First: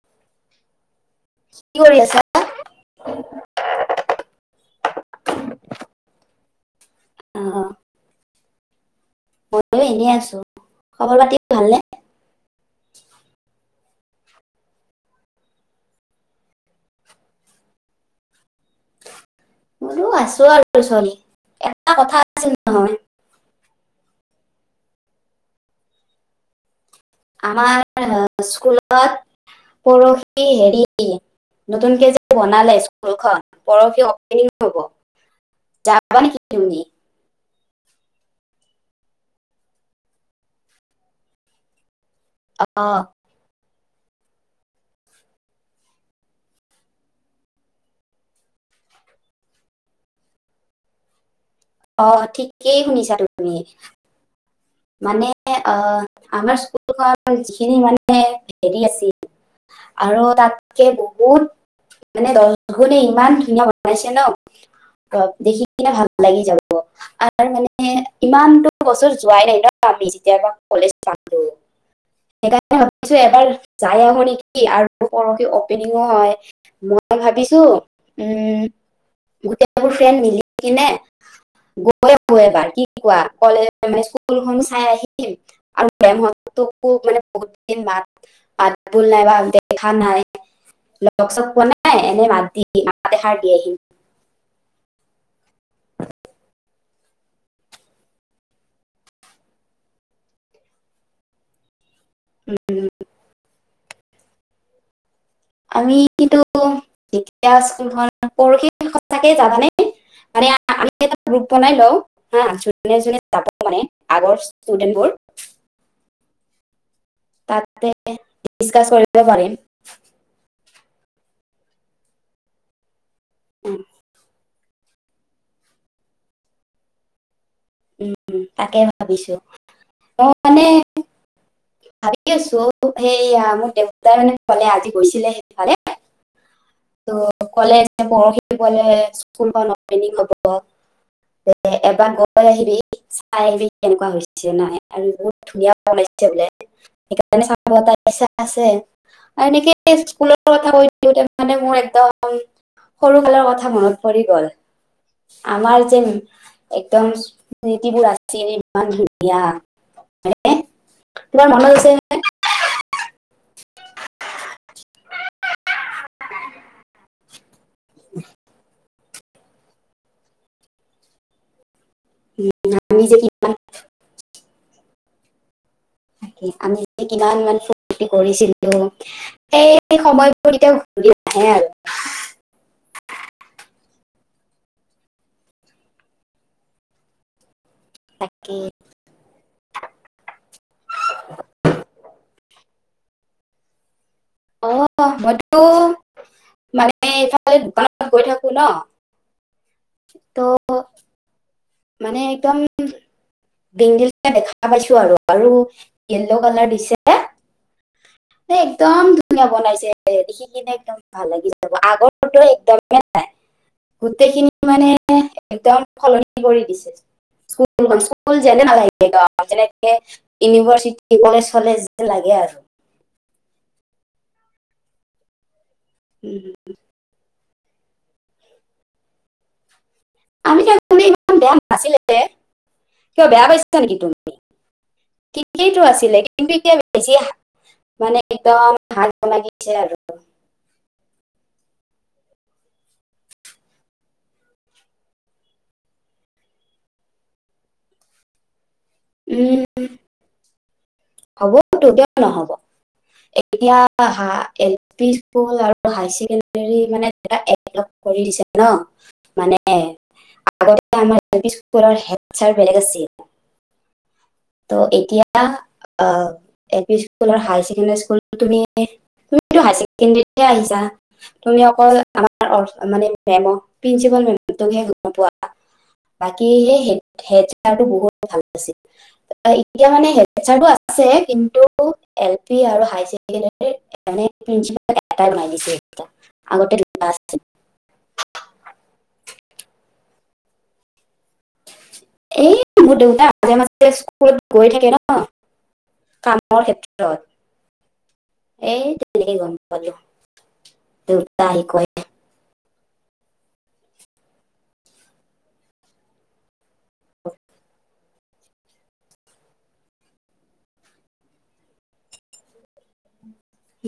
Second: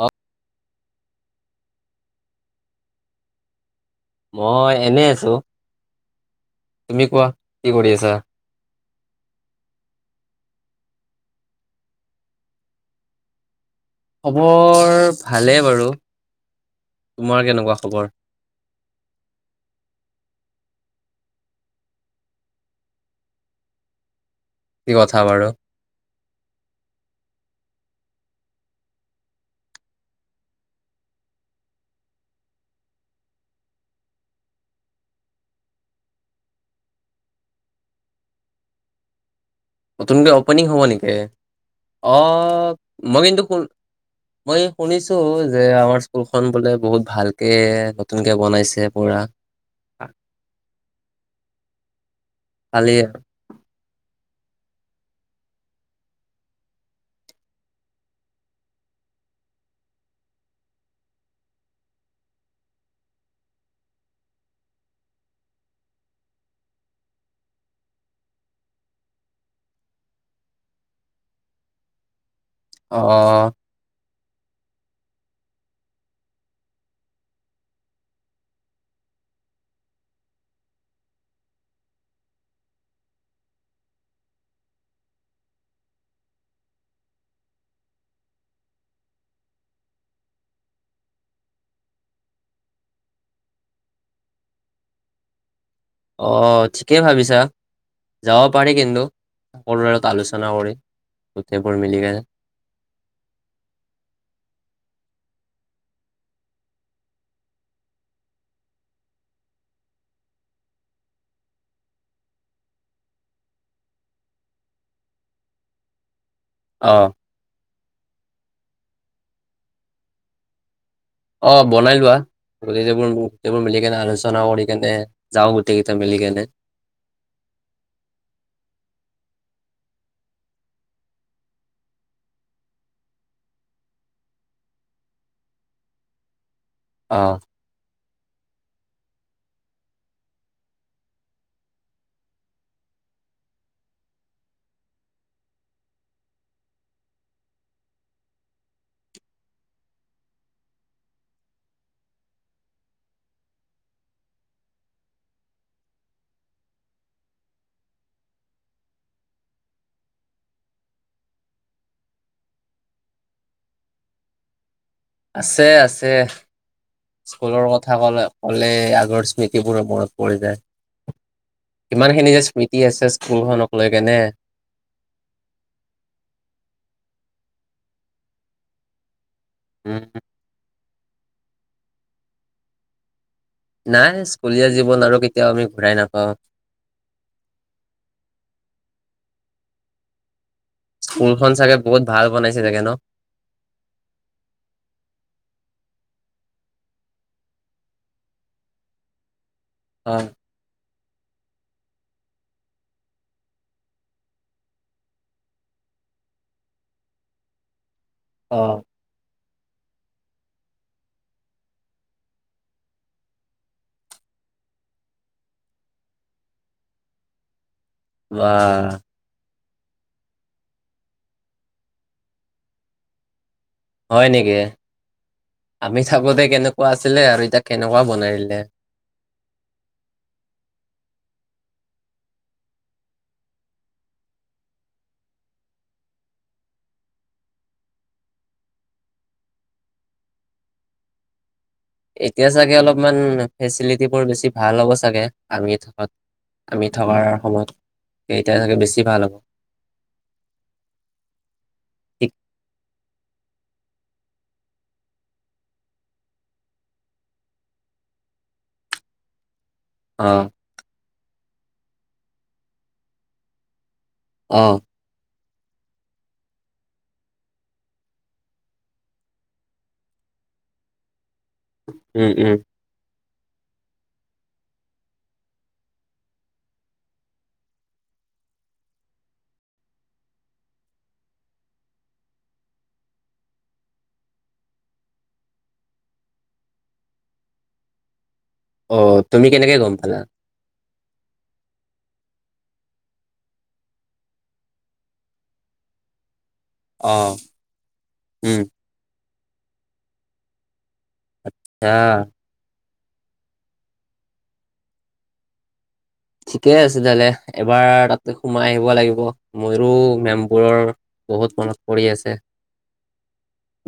অ কি কৰি আছা। মই এনে আছো। তুমি কোৱা অ কি কৰি আছা। ময়ো এনেই আছো, খবৰ পাতি ভালনে? খবৰ ভালেই বাৰু তোমাৰ কেনেকুৱা খবৰ। মোৰো আছো এটা কথা আছিল নহয় কি কথা থা বাৰু। আমাৰ স্কুলত পৰহি হেৰি নতুনকে যে বনালে স্কুলখন পৰহি অপেনিং হ'ব, যাবা নেকি তুমি। নতুনকৈ অপেনিং হ'ব নেকি? অঁ, অ মই কিন্তু ক মই শুনিছো যে, আমাৰ স্কুলখন বোলে বহুত ভালকে নতুনকে বনাইছে পুৰা। অঁ ঠিকেই কালি শুনিছা তুমি। মানে অ আমাৰ স্কুলৰ যিখিনি মানে হেৰি আছিল আৰু তাতকে বহুত মানে ইমান ধুনীয়া বনাইছে ন দেখি কিনে ভাল লাগি যাব আৰু মানে ইমানতো বছৰ যোৱাই নাই ন। আমি যেতিয়াৰ পা কলেজ ষ্টাৰ্ট কৰিলোঁ। সেইকাৰণে অ ভাবিছো এবাৰ যায় আহোঁ নিকি আৰু পৰহি অপেনিঙো হয় মই ভাবিছো উম গোটেইবোৰ ফ্ৰেণ্ড মিলি কিনে গৈ আহো এবাৰ কি কোৱা কলেজ জখনো চাই আহিম আৰু মেম হতকো মানে বহুত দিন মাত মাত বুল নাই বা দেখা নাই লগ চগ পোৱা নাই এনে মাত দি মাত এষাৰ দি আহিম অহ ঠিকেই ভাবিছা যাব পাৰি কিন্তু সকলোৱে লগত আলোচনা কৰি গোটেইবোৰ মিলিকেনে আমি কিন্তু যেতিয়া স্কুলখন পৰখি সচাকে যাবানে মানে আমি এটা গ্ৰুপ বনাই লওঁ হা যোনে যোনে যাব মানে আগৰ ষ্টুডেন্টবোৰ বোৰ অ তাতে ডিছকাছ কৰিব পাৰিম অ বনাই লোৱা [unintelligible] গোটেইবোৰ উম, মিলি কাণে আলোচনা কৰি তেন্তে যাওঁ গোটেই কেইটা মিলি কেনে উম তাকে ভাবিছো অ মানে ভাবি আছো সেই আ মোৰ দেউতাই মানে কলে আজি গৈছিলে সেইফালে ত অ কলেজ পৰহিবলে স্কুলখন অপেনিং হব কলে এবাৰ গৈ আহিবি চাই আহিবি কেনেকুৱা হৈছে নাই আৰু বহুত ধুনীয়া বনাইছে বোলে সেকাৰণে চাব এটা ইচ্ছা আছে আৰু এনেকে স্কুলৰ কথা কৈ দিওঁতে মানে মোৰ একদম সৰু কালৰ কথা মনত পৰি গল আমাৰ যে একদম স্মৃতিবোৰ আছিল ইমান ধুনীয়া হয়নে তোমাৰ মনত আছে নে আছে আছে ছে স্কুলৰ কথা কলে ক'লে আগৰ স্মৃতিবোৰ মনত পৰি যায় কিমানখিনি যে স্মৃতি আমি আছে যে কিমান স্কুলখনক লৈকেনে ইমান ইমান ফুৰৰ্তি কৰিছিলো এই উম সময় পৰিতে ঘুৰি নাহে আৰু নাই স্কুলীয়া জীৱন আৰু কেতিয়াও আমি ঘূৰাই নাপাওঁ তাকে স্কুলখন চাগে বহুত ভাল বনাইছে চাগে ন অ মইতো মানে ইফালে দোকানত গৈ থাকো ন তৌ মানে একদম ডিংগিলকে দেখা পাইছো আৰু আৰু য়েল্ল' কালাৰ দিছে অ, একদম বনাইছে দেখি কিনে একদম ভাল লাগি যাব আগৰটোত একদমেই নাই গোটেইখিনি মানে একদম সলনি কৰি দিছে স্কুল স্কুল বা যেনে নালাগিব আমাৰ যেনে ইউনিভাৰ্চিটি কলেজ কলেজ যে লাগে আৰু হয় নেকি আমি থাকোতে কেনেকুৱা আছিলে আৰু এতিয়া কেনেকুৱা বনাই দিলে আমি থাকোতে ইমান বেয়া নাছিলে কিয় বেয়া পাইছা নেকি তুমি ঠিকেইটো আছিলে কিন্তু এতিয়া বেছি মানে একদম ভাল বনাই দিলে আৰু এতিয়া চাগে অলপমান ফেচিলিটিবোৰ বেছি ভাল হ'ব চাগে আমি থকাত আমি থকাৰ সময়ত এতিয়া চাগে বেছি ভাল হ'ব উম হ'ব তোও কিয় ঠিক নহ'ব। এতিয়া এল পি স্কুল আৰু হাই এক ছেকেণ্ডাৰী মানে কৰি দিছে ন মানে অ আগতে আমাৰ এলপি স্কুলৰ হেডছাৰ বেলেগ আছিল। অ ত এতিয়া [unintelligible] তুমি অকল উম আমাৰ উম অৰ্ মানে। মেম প্ৰিঞ্চিপাল মেম তোকহে গম পোৱা বাকী সেই হেড বহুত ভাল আছিল এতিয়া মানে আছে কিন্তু এল পি আৰু হাইছেকেণ্ডেৰী এ প্ৰিন্সিপাল এট মাৰছে আগতে। অ তুমি কেনেকে গ'ম পালা। এ মোৰ দেউতা মাজে মাজে স্কুলত গৈ থাকে ন কাম অ ক্ষেত্ৰত উম এ কেনেকৈ গম পালে। আহ। ঠিকে আছে তোহলে এবাৰ তাতে সোমাই আহিব লাগিব মোৰো মেমবোৰৰ বহুত মনত পৰি আছে।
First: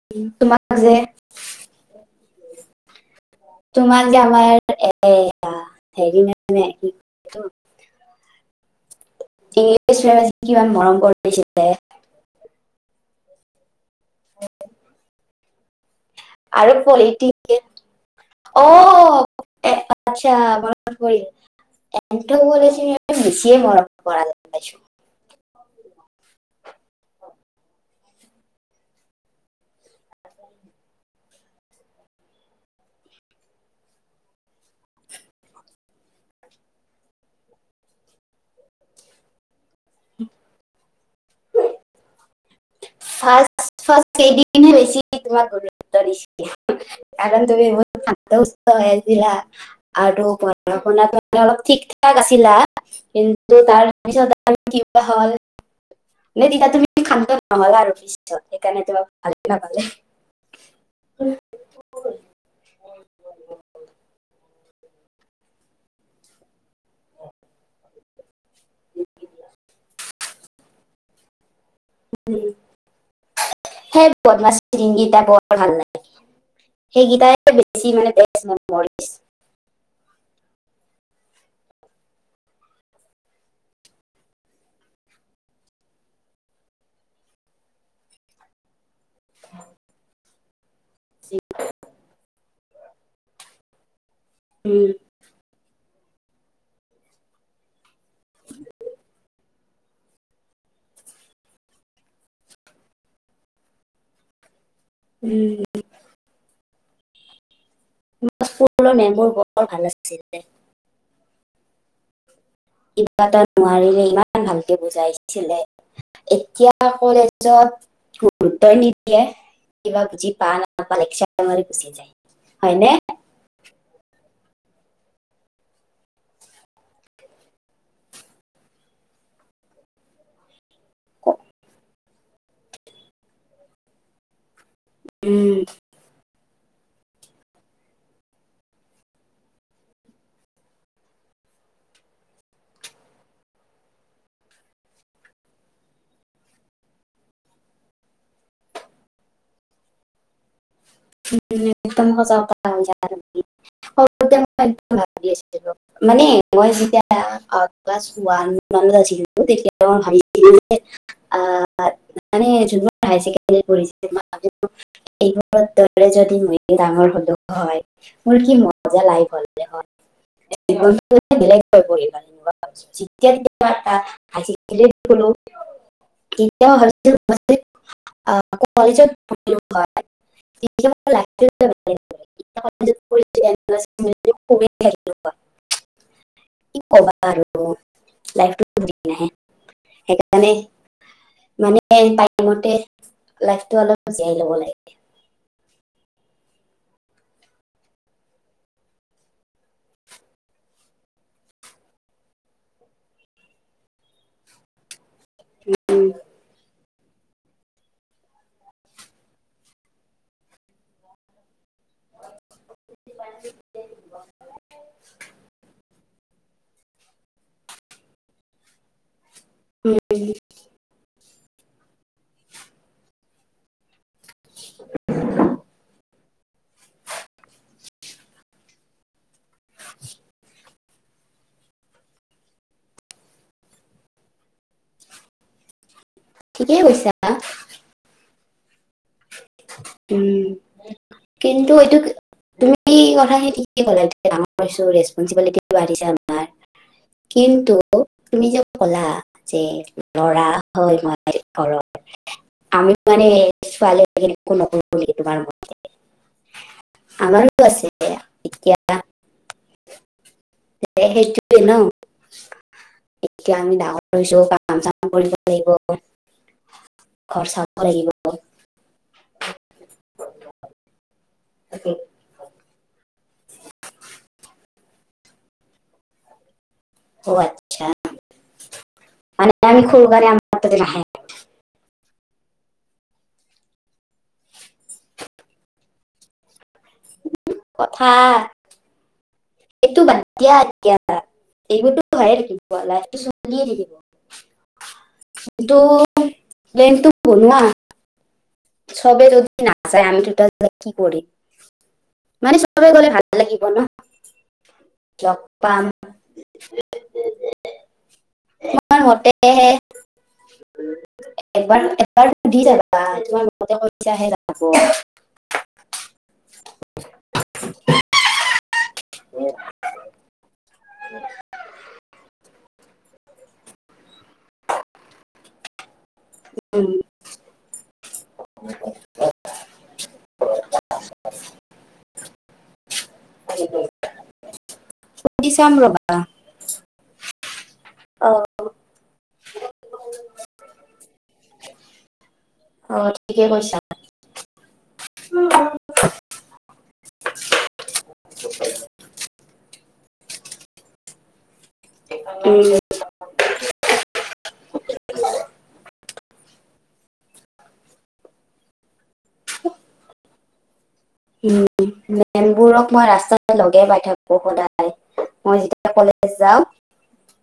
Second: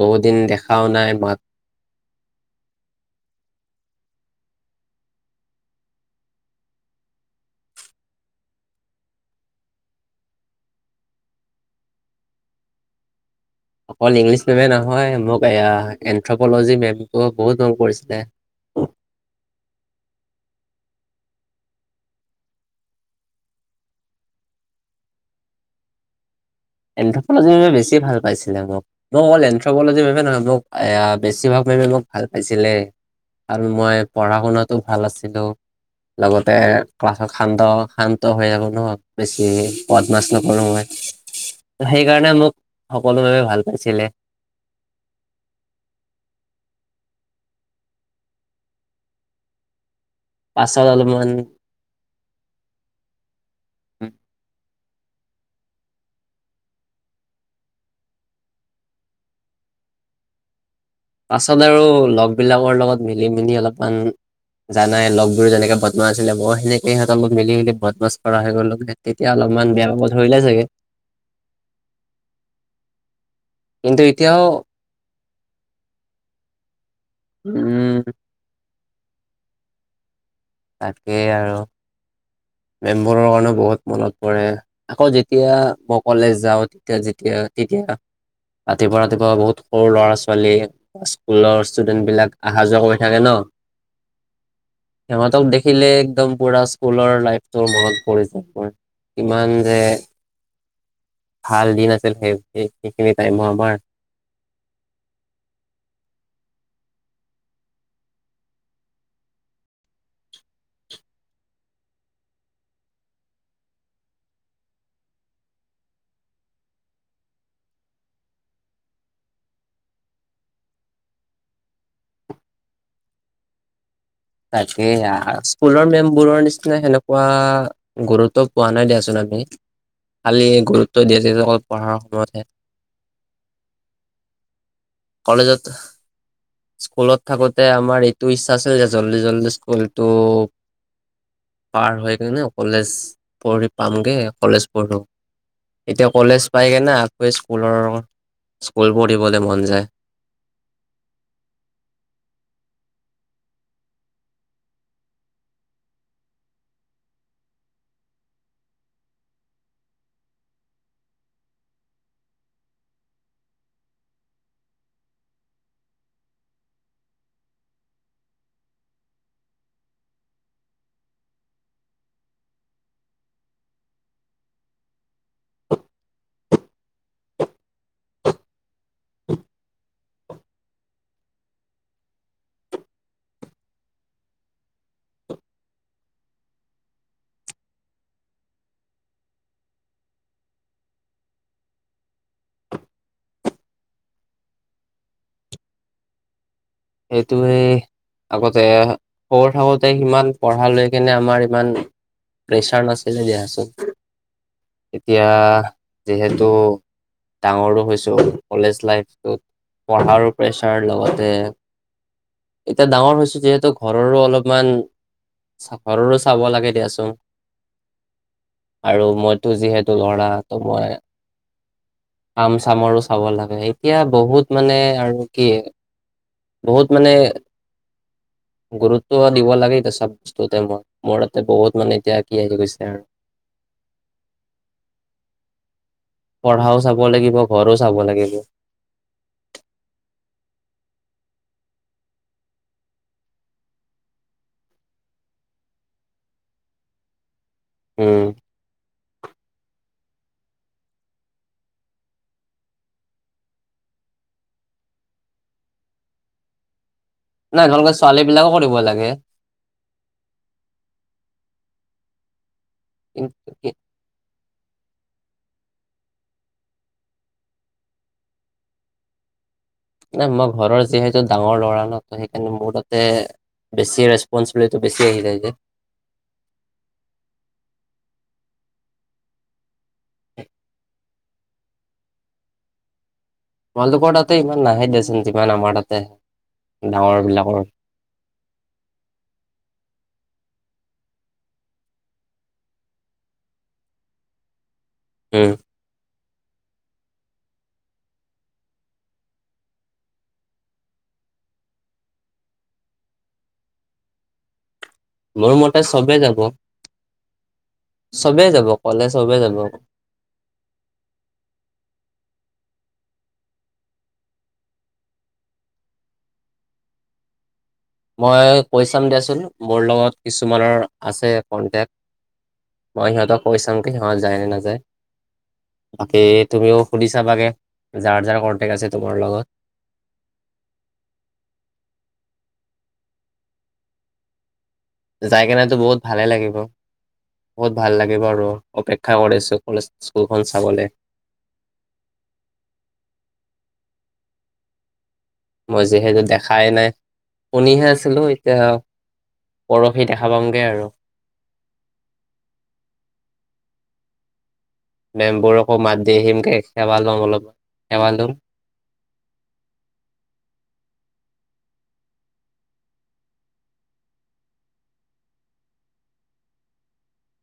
বহুত দিন তোমাক দেখাও যে নাই মাত তোমাৰ আমাৰ এয়া হেৰি মে কি ইংছ কিমান মৰম কৰিছিলে অকল ইংলিছ মেমে নহয় মোক বেয়া। আৰু পলিটিকেল অ আচ্ছা মনত পৰিল এছ বেছিয় মৰম পৰা পাইছো। এনথ্ৰপলজি বাবে বেছি ভাল পাইছিলে মোক মই অকল এনথ্ৰপলজি বাবে নহয় মোক বেছিভাগ মে মোক ভাল পাইছিলে আৰু মই পঢ়া শুনাতো ভাল আছিলো লগতে ক্লাছত শান্ত শান্ত হৈ থাকো ন বেছি বদ মাছ নকৰা মই। সেইকাৰণে মোক সকলো বাবে ভাল ফাৰ্ষ্ট পাইছিলে ফাৰ্ষ্ট কেইদিনহে বেছি তোমাক গুৰুত্ব দিছিল। কাৰণ তুমি ইমান শান্ত সিস্ত হৈ আছিলা। আৰু পঢ়া পাছত শুনাটো অলপমান অলপ ঠিক ঠাক আছিলা কিন্তু উম, হ'ল ন তেতিয়া তুমি খান্ত আমাল আৰপি সেইকাৰণে তোমাক ভালে নাপালে। পাছত আৰু লগবিলাকৰ লগত মিলি মেলি অলপমান। জানাই লগবোৰ যেনেকে বদমাচ আছিলে মই সেনেকে সিহঁতৰ মোক মিলি মিলি বদমাছ কৰা হৈ গ'লো তেতিয়া অলপমান বেয়া পাব ধৰিলে চাগে কিন্তু হেই এতিয়াও বদমাৰিং হিন্দী গাধ। ভাল নাই সেইকেইটাই বেছি উম মানে তেজ মান মৰিছ তাকেই আৰু মেম্বৰৰ কাৰণেও বহুত মনত পৰে আকৌ যেতিয়া মোক কলেজ যাওঁ তেতিয়া যেতিয়া তেতিয়া ৰাতিপুৱা ৰাতিপুৱা বহুত সৰু ল'ৰা ছোৱালী বা স্কুলৰ ষ্টুডেণ্ট বিলাক অহা যোৱা কৰি থাকে ন সিহঁতক দেখিলে একদম পুৰা স্কুলৰ লাইফ তো মনত পৰিচে কিমান যে ভাল দিন আছিল সেই স সেইখিনি টাইমো আমাৰ উম। আমাৰ স্কুলৰ মেমবোৰ বৰ ভাল আছিলে। কিবা এটা নোৱাৰিলে ইমান ভালকে বুজাইছিলে এতিয়া কলেজত গুৰুত্ব নিদিয়ে কিবা বুজি পা নাপাল লেকচাৰ মাৰি গোচি যায় হয়নে। তাকে স্কুলৰ মেমবোৰৰ নিচিনা সেনেকুৱা গুৰুত্ব পোৱা নাই দিয়াচোন আমি খালি গুৰুত দি আছে যে অকল পঢ়া [unintelligible] কলেজত স্কুলত থাকোতে আমাৰ এইটো ইচ্ছা আছিল যে জল্দি জল্দি স্কুলটো পাৰ হৈ কিনে কলেজ পঢ়ি পামগে কলেজ পঢ়ো এতিয়া কলেজ পাই কিনে আকৌ স্কুলৰ স্কুল পঢ়িবলৈ মন যায়। উম একদম মজা কথা কি চান তোমি মোতাহার ময় একদম য ময় জদি ডাঙৰ হলো হয় মোৰ কি মজা লাইফ [unintelligible] [unintelligible] কি কবা আৰু ল নাহে সেইকাৰণে মানে মতে লাইটো অলপ জীয়াই লব লাগে। সেইটোৱে আগতে সৰু থাকোঁতে সিমান পঢ়া লৈ কেনে আমাৰ ইমান প্ৰেছাৰ নাছিলে দিয়াচোন। এতিয়া উম, যিহেতু ডাঙৰো হৈছো কলেজ লাইফটোত পঢ়াৰো প্ৰেছাৰ লগতে এতিয়া ডাঙৰ হৈছো যিহেতু ঘৰৰো অলপমান ঘৰৰো চাব লাগে দিয়াচোন আৰু মইতো যিহেতু উম, লৰা তো মই কাম চামৰো চাব লাগে এতিয়া বহুত মানে আৰু কি বহুত মানে গুৰুত্ব কিবা দিব লাগে চব বস্তুতে মই মোৰ তাতে বহুত মানে এতিয়া কি আহিব গৈছে আৰু। ঠিকেই পঢ়াও চাব কৈছা লাগিব ঘৰো চাব লাগিব। উম কিন্তু এইটো তুমি কথাখিনি ঠিক কলা ডাঙৰছো ৰেপিবিলিট বাঢ়িছে আমাৰ কিন্তু তুমি যে কলা যে লৰা হয় মই ঘৰৰ আমি মানে ছোৱালী একো নকৰো নেকি তোমাৰ মতে? আমাৰ ও নাই আচে তোমালোকে ছোৱালী বিলাকো কৰিব ইতিয়া লাগে মেই তো ন কিন্তু এয়া আমি দাঙৰ হয়চো কাম চাম কৰিব লাগিব ঘৰ চাব লাগিব। নাই মই ঘৰৰ যিহেতু ডাঙৰ ল'ৰা ন সেইকাৰণে মোৰ তাতে। বেছি ৰেচপন্ঞ্চিবিলিটো বেছি আহি যায় যে। অহ ', আচ্ছা মান আমি [unintelligible] খকাৰ আম নাহ [inaudible] কলপ ততে ইমান নাহে দেচ ইমান আমাৰ তাতে। ডাঙৰ বিলাকৰ। কথা এইটো বাদিয়া এতিয়া এইবোৰতো ভয়ে থাকিব লাহটো চিয়ে উম থাকিব। তো প্লেনটো বনুৱা চব যদি না যায় আমি কি কৰি মানে চবেই গলে ভাল লাগিব ন। [unintelligible] লগ মোৰ মতে পাম চবে যাব চবেই যাব তাৰ কলে চবেই যাব মতেবাৰ এবাৰ সুধি চাবা [unintelligible] অ [unintelligible] পইচ আহ ৰা [unintelligible] মই পৰিশ্ৰাম দিয়াচোন মোৰ লগত কিছু। তোমাৰ আছে কণ্টেক্ট মই সিহঁতক কৈ চাম কি সিহঁত যায় নে নাযায়। বাকী তুমিও উম, সুধি চাবাগে যাৰ যাৰ কন্টেকট আছে তোমাৰ লগত। উ [unintelligible] যাই কেনেতো বহুত ভালে লাগিব। বহুত ভাল লাগে বাৰু অপেক্ষা কৰিছো ক স্কুলখন চাবলৈ। অ ঠিকে [inaudible] মই যিহেতু দেখাই নাই শুনিহে আছিলো এতিয়া আৰু পৰহি দেখা পাামগৈ আৰু। উম', মেমবোৰকো মাত দি আহিম কে সেৱা লম অলপ সেৱা লম। উম ', মেমবোৰক মই ৰাস্তা লগে পাই থাকো সদায় মই যেতিয়া কলেজ যাওঁ। [unintelligible]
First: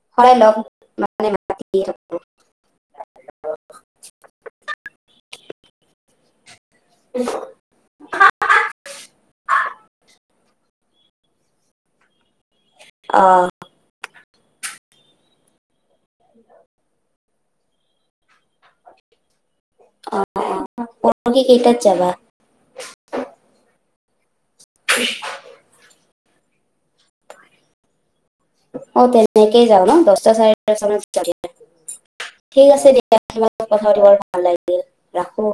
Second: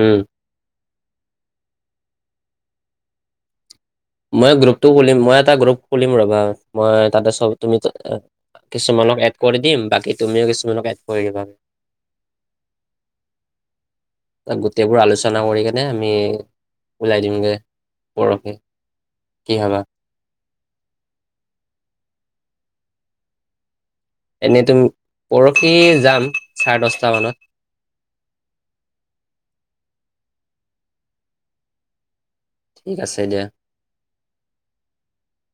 উম হয় লগ মানে মাতি থাকোঁ। মই গ্ৰুপটো খুলিম, মই এটা গ্ৰুপ খুলিম ৰবা মই তাতে কিছু কৰি দিম বাকী তুমিও কিছুমান এড কৰি দিবা। অ ত গোটেইবোৰ আলোচনা কৰি কেনে নে আমি ওলাই দিমগৈ পৰহৈ কি হবা। তুমি কেইটাত [inaudible] এনেই তুম পৰহি যাম। চাৰে দশ অ তেনেকেই যাও ন দ চটা চাৰে দচটা মানত যাবি ঠিক আছে দিয়া তোমাৰ লগত কথা পাতি বৰ ভাল লাগিল লাখো।